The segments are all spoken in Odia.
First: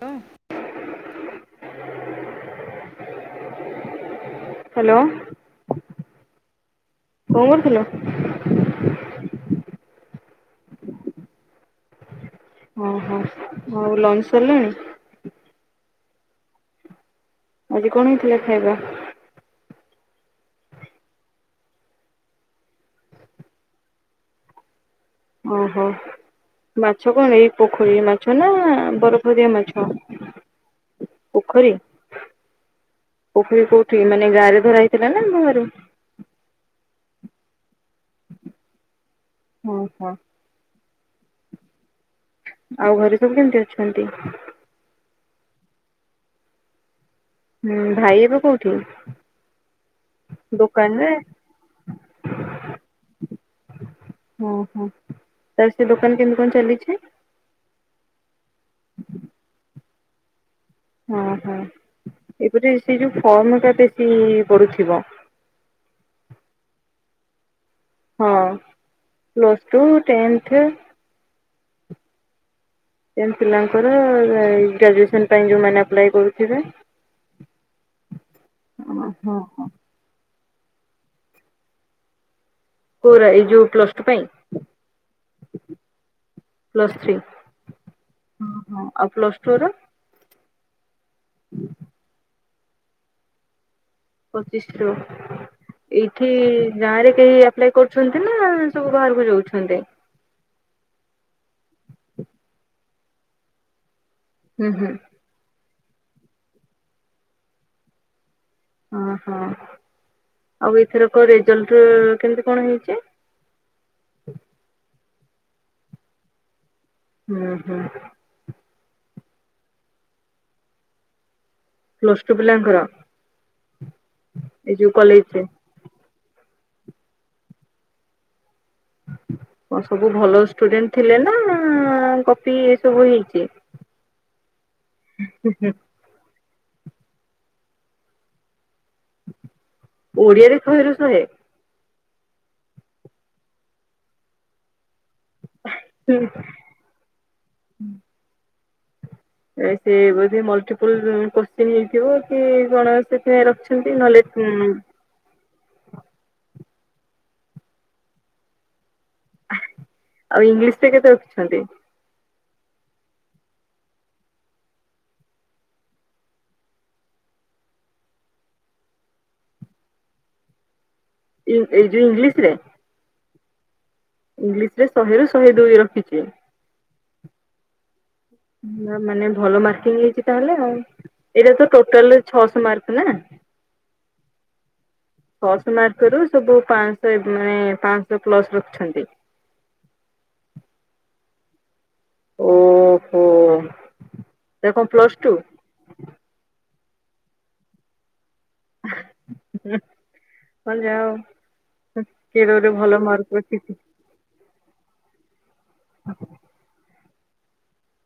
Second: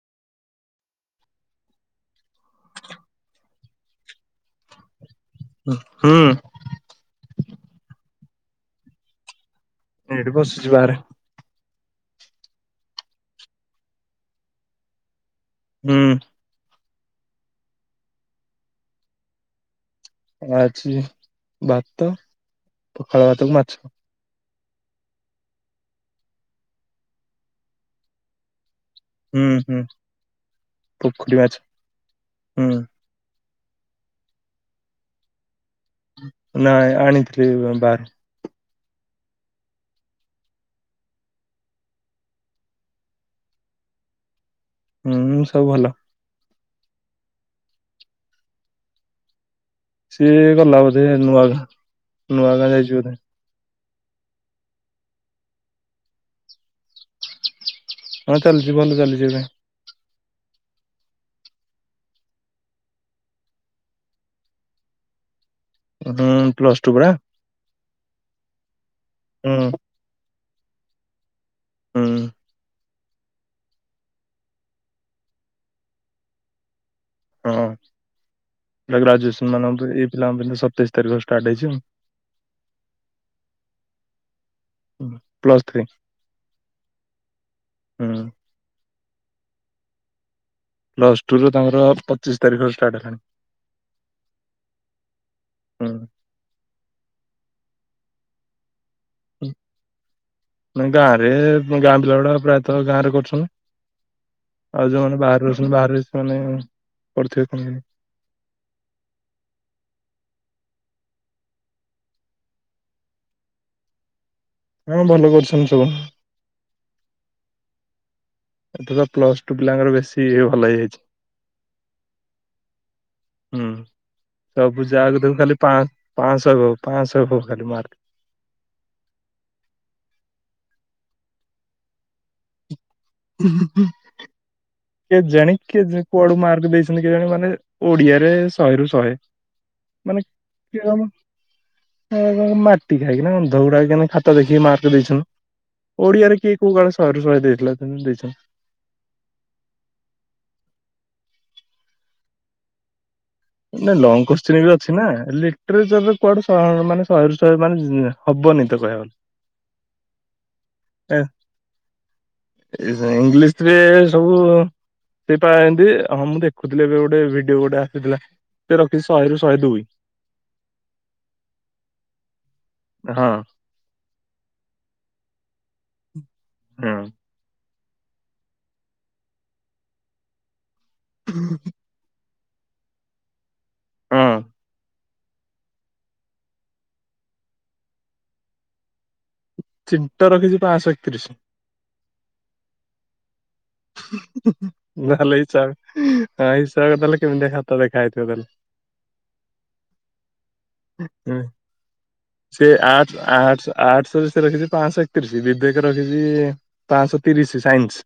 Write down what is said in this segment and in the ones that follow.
କ ହ୍ୟାଲୋ। ହୁଁ। କଣ କରୁଥିଲ? ଏଇଠି ବସିଛି ବାହାରେ। ଓହୋ ଆଉ ଲଞ୍ଚ ସରିଲାଣି? ହୁଁ। ଆଜି କଣ ହେଇଥିଲା ଖାଇବା? ଆଜି ଭାତ, ପଖାଳ ଭାତକୁ ମାଛ। ଓହୋ ମାଛ କଣ ଏଇ ପୋଖରୀ ମାଛ ନା ହୁଁ ବରଫଦିଆ ହୁଁ। ମାଛ ପୋଖରୀ। ହୁଁ। ପୋଖରୀ କୋଉଠି ମାନେ ଗାଁରେ ଧରାହେଇଥିଲା ନା ଘରୁ। ନାଇଁ ଆଣିଥିଲି ବା [inaudible] ହଁ, ହୋ। ଆଉ ଘରେ ସବୁ କେମିତି ଅଛନ୍ତି? ହୁଁ ସବୁ ଭଲ। ହୁଁ ଭାଇ ଏବେ କୋଉଠି? ସିଏ ଗଲା ବୋଧେ ଦୋକାନରେ ନୂଆ ଗାଁ, ନୂଆ ଗାଁ ଯାଇଚି ବୋଧେ। ଓ ହୋ ତାର ସେ ଦୋକାନ କେମିତି କଣ ଚାଲିଛି? ହଁ ଚାଲିଚି, ଭଲ ଚାଲିଚି ଏବେ। ହଁ ହୋ ଏପଟେ ସେ ଯୋଉ ଫମ୍ ଟା ବେଶୀ ପଡୁଥିବ। ହୁଁ ପ୍ଲସ ଟୁ ପରା। ହଁ ପ୍ଲସ୍ ହୁଁ। Two tenth. ହୁଁ। ଏମ୍ ପିଲାଙ୍କର ଏଇ ଗ୍ରାଜୁଏସନ ପାଇଁ ଯୋଉମାନେ ଆପ୍ଲାଏ କରୁଥିବେ। ହଁ [unintelligible] ହଁ ଗ୍ରାଜୁଏସନ ହଁ। ମାନଙ୍କ ପାଇଁ ଏଇ ପିଲାଙ୍କ [unintelligible] ସତେଇଶ ତାରିଖ ଷ୍ଟାର୍ଟ ହେଇଛି ଆଉ। କୋଉରା ଏଇ ଯୋଉ ପ୍ଲସ ଟୁ ପାଇଁ? Plus three. ପ୍ଲସ ଥ୍ରୀ ହୁଁ ହଁ ହଁ। ଆଉ ପ୍ଲସ୍ ଟୁର? ପ୍ଲସ ଟୁର ତାଙ୍କର ପଚିଶ ତାରିଖ ଷ୍ଟାର୍ଟ ହେଲାଣି। ପଚିଶ ତାରିକ ହୁଁ। ଏଇଠି ଗାଁରେ କେହି ଆପ୍ଲାଏ କରୁଛନ୍ତି ନାଁ ହୁଁ ନାଇଁ ଗାଁରେ ଗାଁ‌ ପିଲାଉଡ଼ା ପ୍ରାୟ ତ ଗାଁରେ କରୁଛନ୍ତିି। ହୁଁ ହୁଁ। ଆଉ ଯୋଉମାନେ ବାହାରୁ [unintelligible] ବାହାରେ ବି ସେମାନେ ପଢିଥିବେ କଣ? କଁ ହଁ ଆଉ ଏଥରକ ରେଜଲ୍ଟ କେମିତି କଣ ହେଇଚି? ହଁ ଭଲ କରିଛନ୍ତି ସବୁ। ହୁଁ ହୁଁ। ଏଥର ପ୍ଲସ ଟୁ ପିଲାଙ୍କର ବେଶୀ ଭଲ ହେଇଯାଇଛି। ପ୍ଲସ ଟୁ ପିଲାଙ୍କର ହୁଁ ଏଇ ଯୋଉ କଲେଜରେ। ସବୁ ପାଁଶ ଉପରେ ଖାଲି ମାର୍କ। କଣ ସବୁ ଭଲ ଷ୍ଟୁଡେଣ୍ଟ ଥିଲେ ନାଁ କପି ସବୁ ହେଇଚି। କେଜାଣି କିଏ ଜା କୁଆ ସବୁ ମାର୍କ ଦେଇଛନ୍ତି କେଜାଣି ମାନେ ଓଡିଆରେ ଶହେରୁ ଶହେ ମାନେ ଓଡିଆରେ ଶହେରୁ କିଅ ଶହେ। ଏଇ କଣ ମାଟି ଖାଇକିନା ଅନ୍ଧଗୁଡାକ କେନି ଖାତ ଦେଖିକି ମାର୍କ ଦେଇଛନ୍ତିି। ହୁଁ ଓଡିଆରେ କିଏ କୋଉ କାଳେ ଶହେରୁ ଶହେ ଦେଇଥିଲା ତମେ ଦେଇଚ? ଏ ସେ ବୋଧେ ମଲଟିପୁଲ କୋଶ୍ଚିନ୍ ହେଇଥିବ କି କଣ? ସେଥିପାଇଁ ରଖିଛନ୍ତି ନାଇଁ ନହେଲେ ଲଙ୍ଗ କୋଶ୍ଚିନ୍ ଉଁ ବି ଅଛି ନାଁ ଲିଟରେଚରରେ କୁଆଡ଼ୁ ତ ମାନେ ଶହେରୁ ଶହେ ମାନେ ହବନି ତ କହିବା ଗଲେ। ଆଉ ଇଂଲିଶରେ କେତେ ରଖିଛନ୍ତି? ଇ ଇଂଲିଶରେ ସବୁ ସେ ପା ଏନ୍ତି ହଁ ମୁଁ ଦେଖୁଥିଲି ଏବେ ଗୋଟେ ଭିଡିଓ ଗୋଟେ ଆସିଥିଲା। ସେ ରଖିଚି ଶହେରୁ ଶହେ ଦୁଇ। ଏ ଏଇ ଯୋଉ ଇଂଲିଶରେ? ହଁ ଇଂଲିଶରେ ଶହେରୁ ଶହେ ଦୁଇ ରଖିଚି। ହଁ ନାଁ ମାନେ ଭଲ ମାର୍କିଂ ହେଇଚି ତାହେଲେ ଆଉ। ଏଇଟା ତ ଟୋଟଲର ଛଅଶ ମାର୍କ ନାଁ? ହଁ। ଛଅଶ ମାର୍କରୁୁ ସବୁ ପାଁଶ ଏ ମାନେ ପାଁଶ ପ୍ଲସ ରଖିଛନ୍ତି। ଚିନ୍ତା ରଖିଚି ପାଁଶ ଏକତିରିଶି। ଓହୋ। ଏଟା କଣ ପ୍ଲସ ଟୁ ନହଲେ ଚା ଦେଲେ କେମିତିଖାତ ଦେଖାହଇଥିବ ତାଲେ। ହ ହଁ ସେ ଗୋଟେ ଭଲ ଆଠ ମାର୍କ ରଖିଛି ଆଠ ଆଠଶହ ସେ ରଖିଛି ପାଞ୍ଚଶହ। ତଥି ସେ ବି [unintelligible] ରଖିଛି ପାଶ। ତିରିଶ ସାଇନ୍ସ।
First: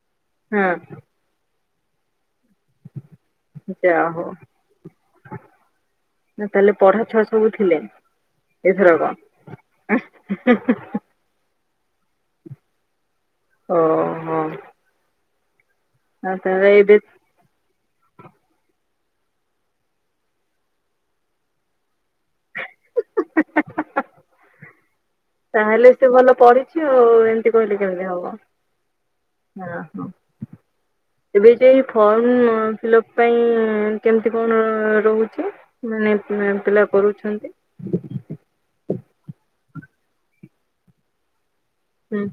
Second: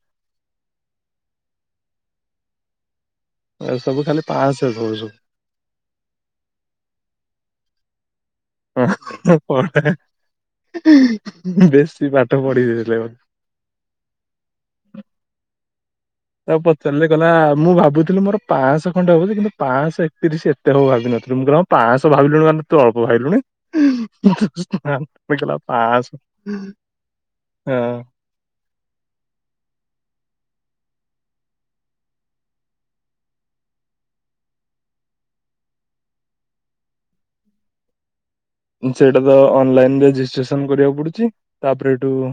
ହଁ ସବୁ ଖାଲି ଯାହୋ ପାଁଶହ ସବୁ ସବୁ। ତାହେଲେ ପଢା ଛୁଆ ସବୁ ଥିଲେ। ଏଥରକ। ହ ପ ବେଶୀ ପାଠ ପଢି ଦେଇଥିଲେ। ଓହୋ ଆଉ ତାକୁ ତାହେଲେ ଏବେ ପଚାରିଲେ ଗଲା ମୁଁ ଭାବୁଥିଲି ମୋର ପାଶହ ଖଣ୍ଡେ ହଉଛି କିନ୍ତୁ ପାଞ୍ଚଶହ ଏକତିରିଶ ଏତେ ହବ ଭାବିନଥିଲି ମୁଁ କଣ ପାଞ୍ଚଶହ ଭାବିଲୁଣି କ ତୁ ଅଳ୍ପ ଭାବିଲୁଣି। କହିଲା ତାହେଲେ ସେ ପାଁଶହ ଭଲ ପଢିଛି ଆଉ ଏମିତି କହିଲେ କେମିତି ହବ ହ ହୋ। ଏବେ ଯ ଫର୍ମ ଫଅପ ପାଇଁ କେମିତି କଣ ରହୁଛି ମାନେ ପିଲା କରୁଛନ୍ତି। ସେଇଟା ତ ଅନଲାଇନରେ ରେଜିଷ୍ଟ୍ରେସନ କରିବାକୁ ପଡୁଛି। ତାପରେ ଏଠୁ ହୁଁ ହଁ।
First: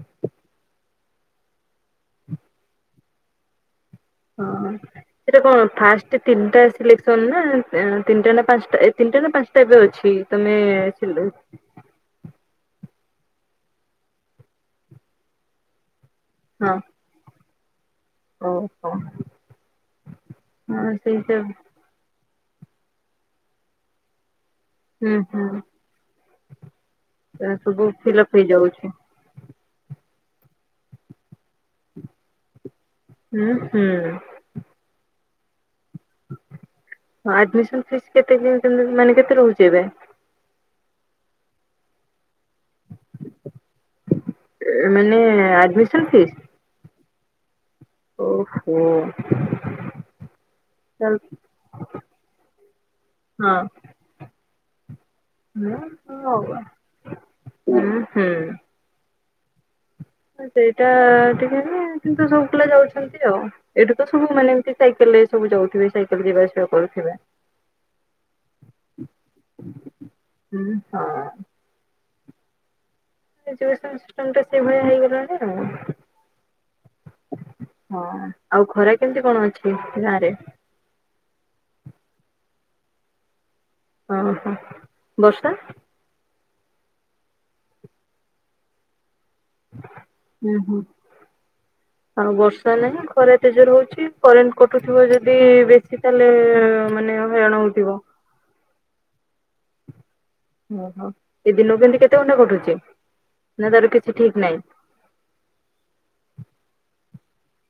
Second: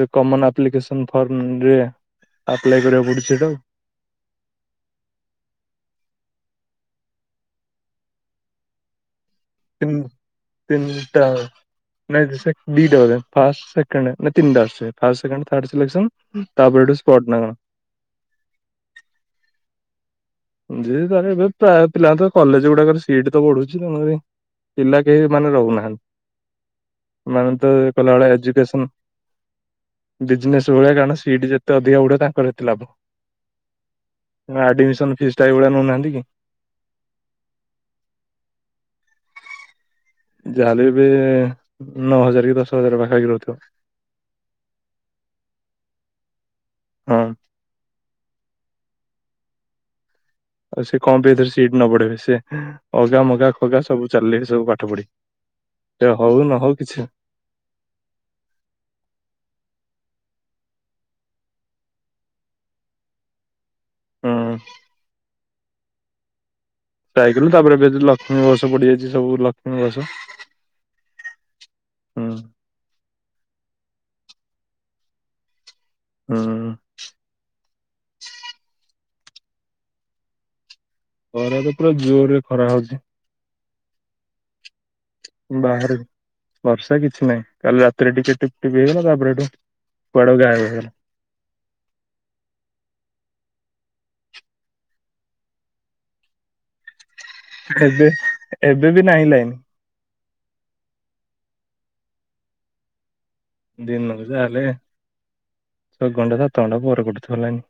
ଯେ କମନ ଆପ୍ଲିକେସନ୍। ଫର୍ମ ରେ ଆପ୍ଲାଏ କରିବାକୁ ପଡୁଛି ତ। ହଁ ସେଟା କଣ ଫା ତିନିଟା ସିଲେସନ ନା ତିନିଟା ନା ପାା ନିଟା ନା ପାଞ୍ଚ ତିନଟା ନାଇ ସେ ଦିଟା ବୋଧେ। ଫ ସେକେଣ୍ଡ ନାଇ ତିନଟା ଆସୁଚି ଫାଷ୍ଟ ସେକେଣ୍ଡ ଥାର୍ଡ ସିଲେକ୍ସନ। ହଁ ତାପରେ ଏଠୁ ସ୍ପଟ ନା କଣ। ଓହୋ। ହଁ ଦିି [inaudible] ସେଇ ହିସାବ ପ୍ରାୟ ପିଲତ କଲେଜ ଗୁଡାକରେ ସିଟ ତ ବଢୁଛି ତରେ ପିଲା ହୁଁ କେହି ହୁଁ ମାନେ ରହୁନାହାନ୍ତି ମାନେ ତ ସବୁ ଫିଲଅପ କଲାବେଳେ ହେଇଯାଉଛି ଏଜୁକେସନ। ବିଜନେସ୍ ଭଳିଆ କାରଣ ସିଟ ଯେତେ ଅଧିକା ବୁଡଆ ତାଙ୍କର ଏତେ ଲାଭ। ହୁଁ ହୁଁ। ଭଳିଆ ନୌ ନାଁ ଆଡମିନ ଫିସ୍ କେତେ ମାନେ କେ କେତେ ରହୁଛି ଏବେ? ଯାହାଲେ ଏବେ ନଅ ହଜାର। ଦଶ ହଜାର ପାଖାପାଖି ରହୁଥିବ ମାନେ ଆ। [unintelligible] ଛତିଶ। ହଁ ଓହୋ ଆଉ ସେ ହଁ କଣ ପାଇଁ ଏଥରେ ସିଟ ନ ବଢେଇବେ ସେ ଅଗା ମଗା ଖଗା ସବୁ ଚାଲିଲେ ସବୁ ପାଠ ପଢି ସେ ହଉ ନହଉ କିଛି। ହୁଁ ହୁଁ। ସେଇଟା ଟିକେ କିନ୍ତୁ ସବୁ ପିଲା ଯାଉଛନ୍ତି ଆଉ। ଏଇଠୁ ତ ସବୁ ହୁଁ ମାନେ ଏମିତି ସାଇକେଲରେ ସବୁ ଯାଉଥିବେ। ସାଇକଲ ଯିବା ଆସିବା। କରୁଥିବେ। କଲୁ ତାପରେ ଏବେ ଲକ୍ଷ୍ମୀ ବସ ପଡିଯାଇଛି ସବୁ ଲକ୍ଷ୍ମୀ ବସ। ହଁ ଏ ଟା ସେ ଭଳିଆ ହେଇଗଲାଣି ଆଉ। ହଁ ହଁ ଆଉ ଖରା କେମତି କଣ ଅଛି ଗାଁରେ? ଖରା ତ ପୁରା ଜୋରେ ଖାର ହଉଚି। ଓ ହୋ ବର୍ଷା ବାହାରେ ବର୍ଷା କିଛି ନାହିଁ କାଲି ରାତିରେ ଟିକେ ଟିପ ଟିପ ହେଇଗଲା ତାପରେ। ହେଠୁ କୁଆଡେ ହୁଁ ଗାୟବ ହୁଁ ହେଇଗଲା। ଆଉ ବର୍ଷା ନାହିଁ ଖରା। ଏତେ ଜୋରେ ହଉଛି କରେଣ୍ଟ କଟୁଥିବ ଯଦି ବେଶୀ ତାହେଲେ ମାନେ। ହଇରାଣ ହଉଥିବ। ଏବେ ଏବେ ବି ନାହିଁ ଲାଇନି। ଓହୋ ଏ ଦିନ କେମିତି କେତେ ଘଣ୍ଟା କଟୁଛି। ନା ତାର କିଛି ଦିନକୁ ଠିକ ଯାହା ନାହିଁ ହେଲେ ଛ ଘଣ୍ଟା ସାତ ଘଣ୍ଟା ପରେ କଟୁଛି। ଲାଣିି।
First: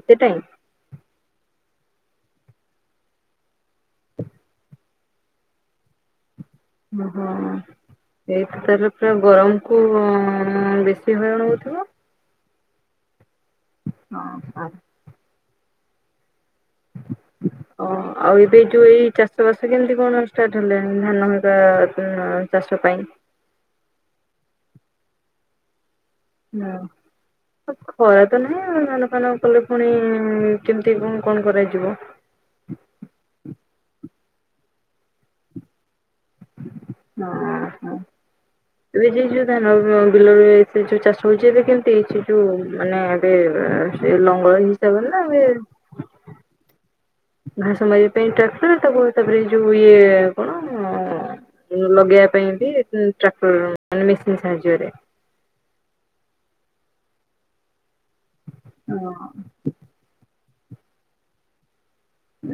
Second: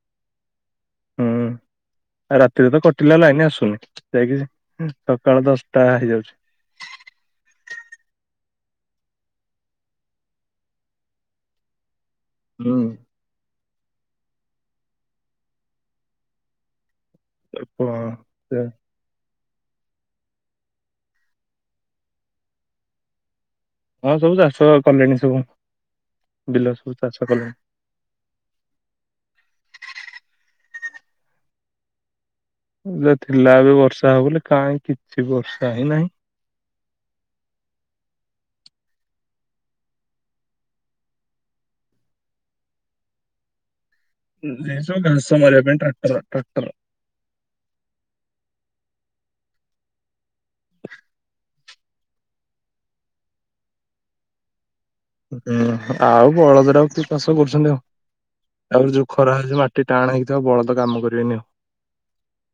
ଏତେ ଟାଇମ୍। ଆଉ ରାତିରେ ତ କଟିଲା ଲାଇନି ଆସୁନି ଯାଇକି ସକାଳ ଦଶଟା ହେଇଯାଉଛି। ଓହୋ ଏଇଠି ତାହଲେ ପୁରା ଗରମ କୁ ବେଶୀ ହଇରାଣ ହଉଥିବ। ହୁଁ ହଁ ସ ଅ ଆଉ ଏବେ ଯୋଉ ଏଇ ଚାଷ ଚାଷ କେମିତି କଣ ଷ୍ଟାର୍ଟ ହେଲେଣି ଧାନ ହେରିକା ଆ ଚାଷ ପାଇଁ। ହଁ ସବୁ ଚାଷ କଲେଣି ସବୁ। ବିଲ ସବୁ ଚାଷ କଲେଣି। ହଁ ଖରା ତ ନାହିଁ ଧାନ ଫାନ କଲେ ପୁଣି କେମତି କଣ କଣ କରାଯିବ। ଯା ଥିଲା ଏବେ ବର୍ଷା ହବ ବୋଲି କାହିଁ କିଛି ବର୍ଷା ହି ନାହିଁ। ହଁ ହୋ ଏବେ ଯେ ଯୋଉ ଧାନ ବିଲରେ ଏ ଯୋଉ ଚାଷ ହଉଛି ଏବେ କେମିତି ହେଇଛି ଯୋଉ ମାନେ ଏବେ। ସେ ଲଙ୍ଗଳ ଏ ସବୁ ହିସାବରେ ନା ଘାସ ଏବେ ମାରିବା ପାଇଁ ଟ୍ରାକ୍ଟର ଟ୍ରାକ୍ଟର। ଘାସ ମାରିବା ପାଇଁ ଟ୍ରାକ୍ଟର ତାକୁ ତାପରେ ଯୋଉ ଇଏ [unintelligible] ଲଗେଇବା ପାଇଁ ବି ଟ୍ରାକ୍ଟର ମାନେ ମେସିନ୍ ସାହାଯ୍ୟରେ। ହୁଁ ଆଉ ବଳଦର ଆଉ କିଏ ଚାଷ କରୁଛନ୍ତି ଆଉ। ଆଉ ଯୋଉ ଖରା ହେଉଛି ମାଟି ଟାଣ ହେଇଥିବ ବଳ ଲୋକ କାମ କରିବେନି ଆଉ।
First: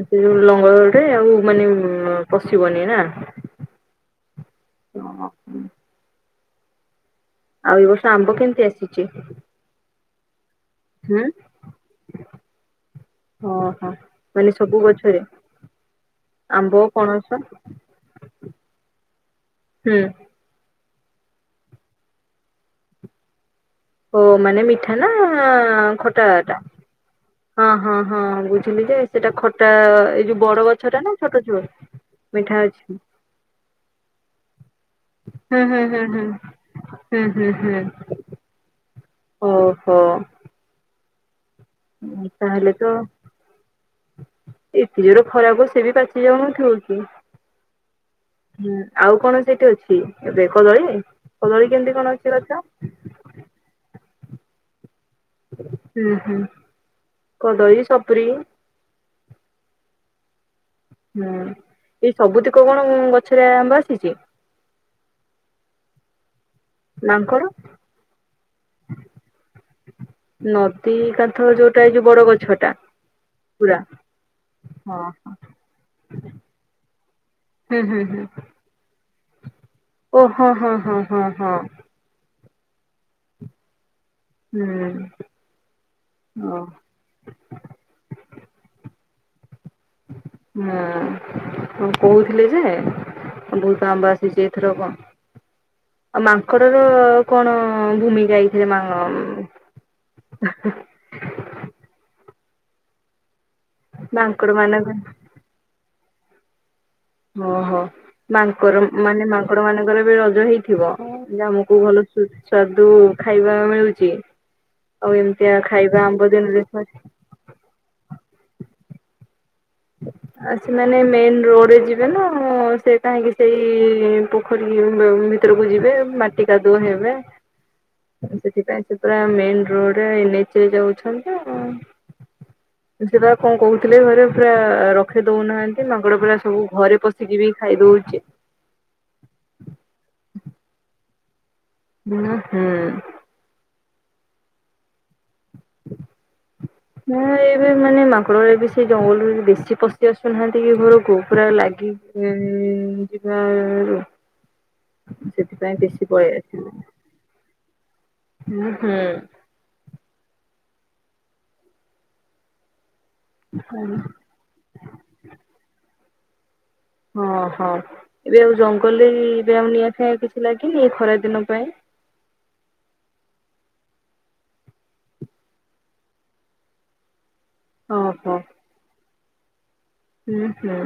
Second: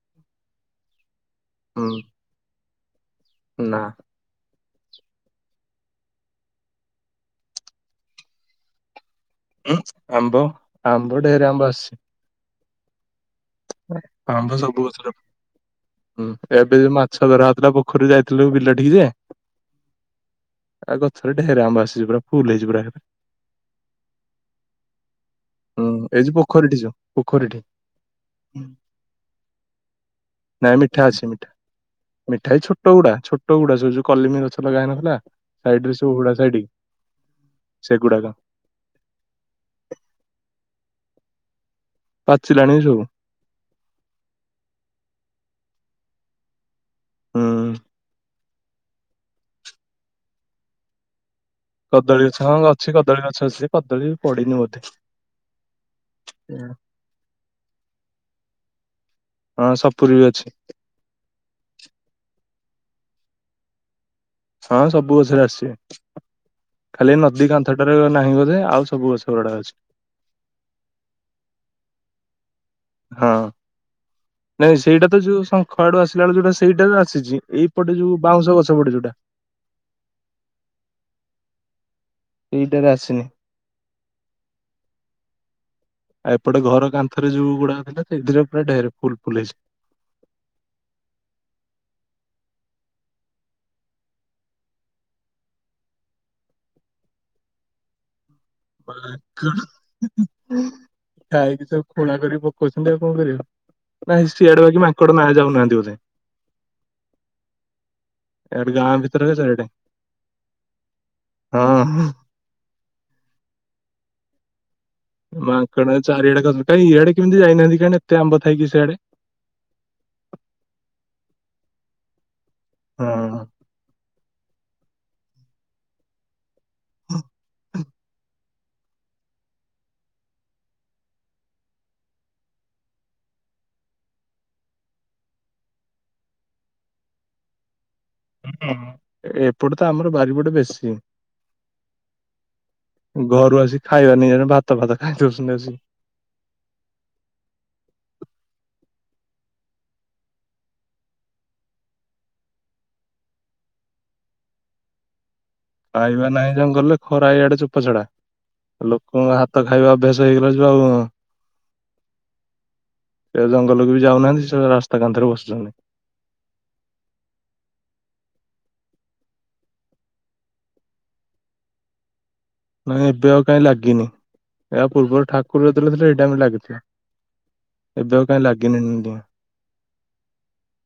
ସେ ଯୋଉ ଲଙ୍ଗଳଟି ଆଉ ମାନେ ହୁଁ ପଶିବନି ନା ନା ହଁ ହଁ। ଆଉ ଏ ବର୍ଷ ଆମ୍ବ କେମିତି ଆସି ଆମ୍ୱ ଆମ୍ବ ହୁଁ ଢେର ଆମ୍ଵ ଆସିଚି। ଆମ୍ଵ ସବୁ ଗଛରେ ହୁଁ ଆମ୍ବ ଏବେ ପଣସ ମାଛ ଧରାହଉଥିଲା ପୋଖରୀକି ଯାଇଥିଲୁ ବିଲ ଟିକି ଯେ ହୁଁ ଆ ସାଢେର ଆମ୍ୱ ଆସିଚି ପରା ଫୁଲ ହେଇଯିବ ପରା ଓ ମାନେ ମିଠା ନା ହୁଁ ଏଇ ଖଟା ଯୋଉ ଟା ପୋଖରୀଠି ଯୋଉ ପୋଖରୀଠି ହଁ ହଁ ହଁ ବୁ ଲି ଯେ ସେଟା ଖଟା ଏଇ ଯୋଉ ବଡ ନାଇଁ ଗଛଟା ମିଠା ନା ଅଛି ଛୋଟ ମିଠା ଛୋ ଏଇ ମିଠା ଛୋଟ ଅଛି ଗୁଡା ଛୋଟ ଗୁଡା ସବୁ ଯୋଉ କଲିମି ଗଛ ଲଗା ହେଇନଥିଲା ହୁଁ ହୁଁ ସାଇଡରେ ହୁଁ ସବୁ ହୁଁ ହୁଡା ସାଇଡ ହୁଁ ହୁଁ ସେଗୁଡାକ ହୁଁ। ଓ ହୋ। ତାହେଲେ ପାଚିଲାଣି ତ ସବୁ ଏତେ ଜୋର ଖରା ହବ ସେ ବି ପା ଯଉଁଠୁ [unintelligible] ହୁଁ ହୁଁ ଆଉ କଣ ସେଇଠି ଅଛି ଏବେ କଦଳୀ କଦଳୀ କେମିତି କଣ କଦଳୀ ଅଛି ଗଛ ହଁ ଅଛି କଦଳୀ ଗଛ ଅଛି କଦଳୀ ପଡିନି ବୋଧେ। ହୁଁ ହୁଁ କଦଳୀ, ସପୁରୀ ହଁ ସପୁରୀ ବି ଅଛି। ହୁଁ ଏଇ ସବୁତିକ କଣ ଉଁ ଗଛରେ ଆମ୍ବ ଆସିଛି। ହଁ ସବୁ ଗଛରେ ଆସିଚି। ଖାଲି ମାଙ୍କଡ ନଦୀ କାନ୍ଥଟାରେ ନାହିଁ ବୋଧେ ଆଉ ସବୁ ଗଛ ଗୁଡା ଅଛି। ନଦୀ କାନ୍ଥ ଯୋଉଟା ଏଇ ଯୋଉ ବଡ ଗଛ ଟା ହଁ। ପୁରା। ନାଇଁ ହଁ ସେଇଟା ତ ହଁ ଯୋଉ ଶଙ୍ଖ ଆଡୁ ଆସିଲାବେଳେ ଯୋଉଟା ସେଇଟା ହୁଁ, ହୁଁ, ହୁଁ ଯୋଉଟା ଓ ହୋ ହଁ, ହଁ, ହଁ, ହଁ, ହଁ। ଏଇଟାରେ ଆସିନି। ହୁଁ ଆଉ ଓ ଏପଟେ ଘର କାନ୍ଥରେ ଯୋଉ ଗୁଡାକ ଥିଲା ସେଇଥିରେ ପୁରା ଢେର ଫୁଲ୍ ଫୁଲ୍ ହେଇଛି। ହଁ ହଁ କହୁଥିଲେ ଯେ ବହୁତ ଆମ୍ବ ଆସିଚି, ଏଇଥରକ ଆଉ ମାଙ୍କଡର କଣ ଭୂମିକା ଏଇ ମାଙ୍କଡ ଖାଇକି ସବୁ ଖୋଳା କରି ପ ଅଛନ୍ତି ଆଉ କଣ କରିବା? ନାହିଁ ମାଙ୍କଡ ସିଆଡୁ ବାକି ମାନଙ୍କ ମାଙ୍କଡ ନା ଯାଉନାହାନ୍ତି ବୋଧେ। ଓ ହୋ ଇଆଡେ ମାଙ୍କର ଗାଁ ମାନେ ଭିତରେ ମାଙ୍କଡ ଚାରିଆଡେ ମାନଙ୍କର ବି ରଜ ହେଇଥିବ ଯେ ଆମକୁ ଭଲ ହଁ। ସୁସ୍ୱାଦୁ ଖାଇବା ମିଳୁଚି। ମାଙ୍କଡ ଚାରିଆଡ କ କାଇଁ ଇଆଡେ କିମିତି ଯାଇନାହାଁନ୍ତି କଣ ଏତେ ଆମ୍ବ ଥାଇକି ବି ସିଆଡେ। ଆଉ ସେମାନେ ମେନ ରୋଡ୍ ରେ ଯିବେ ନା। ହଁ ସେ ହଁ। କାହିଁକି ସେଇ ପୁ [unintelligible] ଭିତରକୁ ଯିବେ ମା ଟିକା ଦୋ ହେବେ ହଁ। ସେଥିପାଇଁ ସେ ପୁରା ମେନ ରୋଡରେ ଏନ ଏଚ ଯାଉଛନ୍ତି। ଅ, ସିଏ ପରା କଣ କହୁଥିଲେ ଘରେ ପୁରା ରଖି ଦଉନାହାନ୍ତି ମାଙ୍କଡ଼ ପୁରା ସବୁ ଘରେ ପଶିକି ବି ଖାଇ ଦଉ ଏପଟେ ତ ଆମର ବାରିପଟେ ବେଶୀ। ନା, ହଁ। ଘରୁ ଆସି ଖାଇବା ନିି ଜଣେ ଭାତ ଭାତ ଖାଇଦଉ ନା ଏବେ ମାନେ ମାଙ୍କଡ଼ରେ ବେଶି ସେ ଜଙ୍ଗଲରୁ ବେଶୀ ପଶି ଆସୁନାହାନ୍ତି କି ଘରକୁ ପୁରା ଲାଗି ଉମ୍, ଯିବାରୁ ସେଥିପାଇଁ ବେଶୀ ଖାଇବା ପଳେଇ ନାହିଁ ଆସିଲେ ଜଙ୍ଗଲରେ ଖରା ଇଆଡେ ଚୁପ ଛଡା ହୁଁ ହୁଁ ଲୋକଙ୍କ ହାତ ଖାଇବା ଅଭ୍ୟାସ ହେଇଗଲା ଯୋଉ ସେ ଜଙ୍ଗଲକୁ ବି ଯାଉନାହାନ୍ତି ସେ [unintelligible] ରାସ୍ତା କାନ୍ଧରେ ବସୁଚନ୍ତି। ହଁ ହଁ ଏବେ ଆଉ ଜଙ୍ଗଲରେ ଇ-ଏବେ ଆଉ ନିଆଁ ଫିଆଁ କିଛି ଲାଗିନି ଏ ଖରା ଦିନ ପାଇଁ। ନାଇଁ ଏବେ ଆଉ କାହିଁ ଲାଗିନି, ଏହା ପୂର୍ବରୁ ଠାକୁର ଯେତେବେଳେ ଥିଲେ ଏଇ ଟାଇମ୍ ଲାଗିଥିବ। ଏବେ ଆଉ ଓହୋ କାଇଁ ଲାଗିନି ନିଆଁ। ହୁଁ ହୁଁ।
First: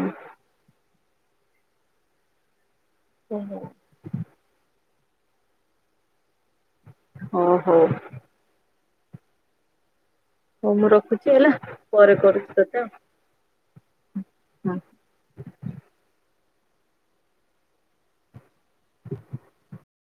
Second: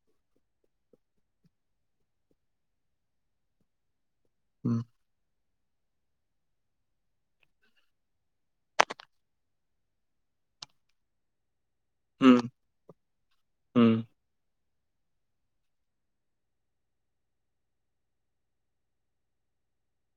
ଓ ହୋ। ହୁଁ। ଓ ହୋ। ହଉ ମୁଁ ରଖୁଚି ହେଲା। ପରେ ହୁଁ କରୁଚି ତତେ ହୁଁ। ଆଉ ହୁଁ। ହଁ। ହ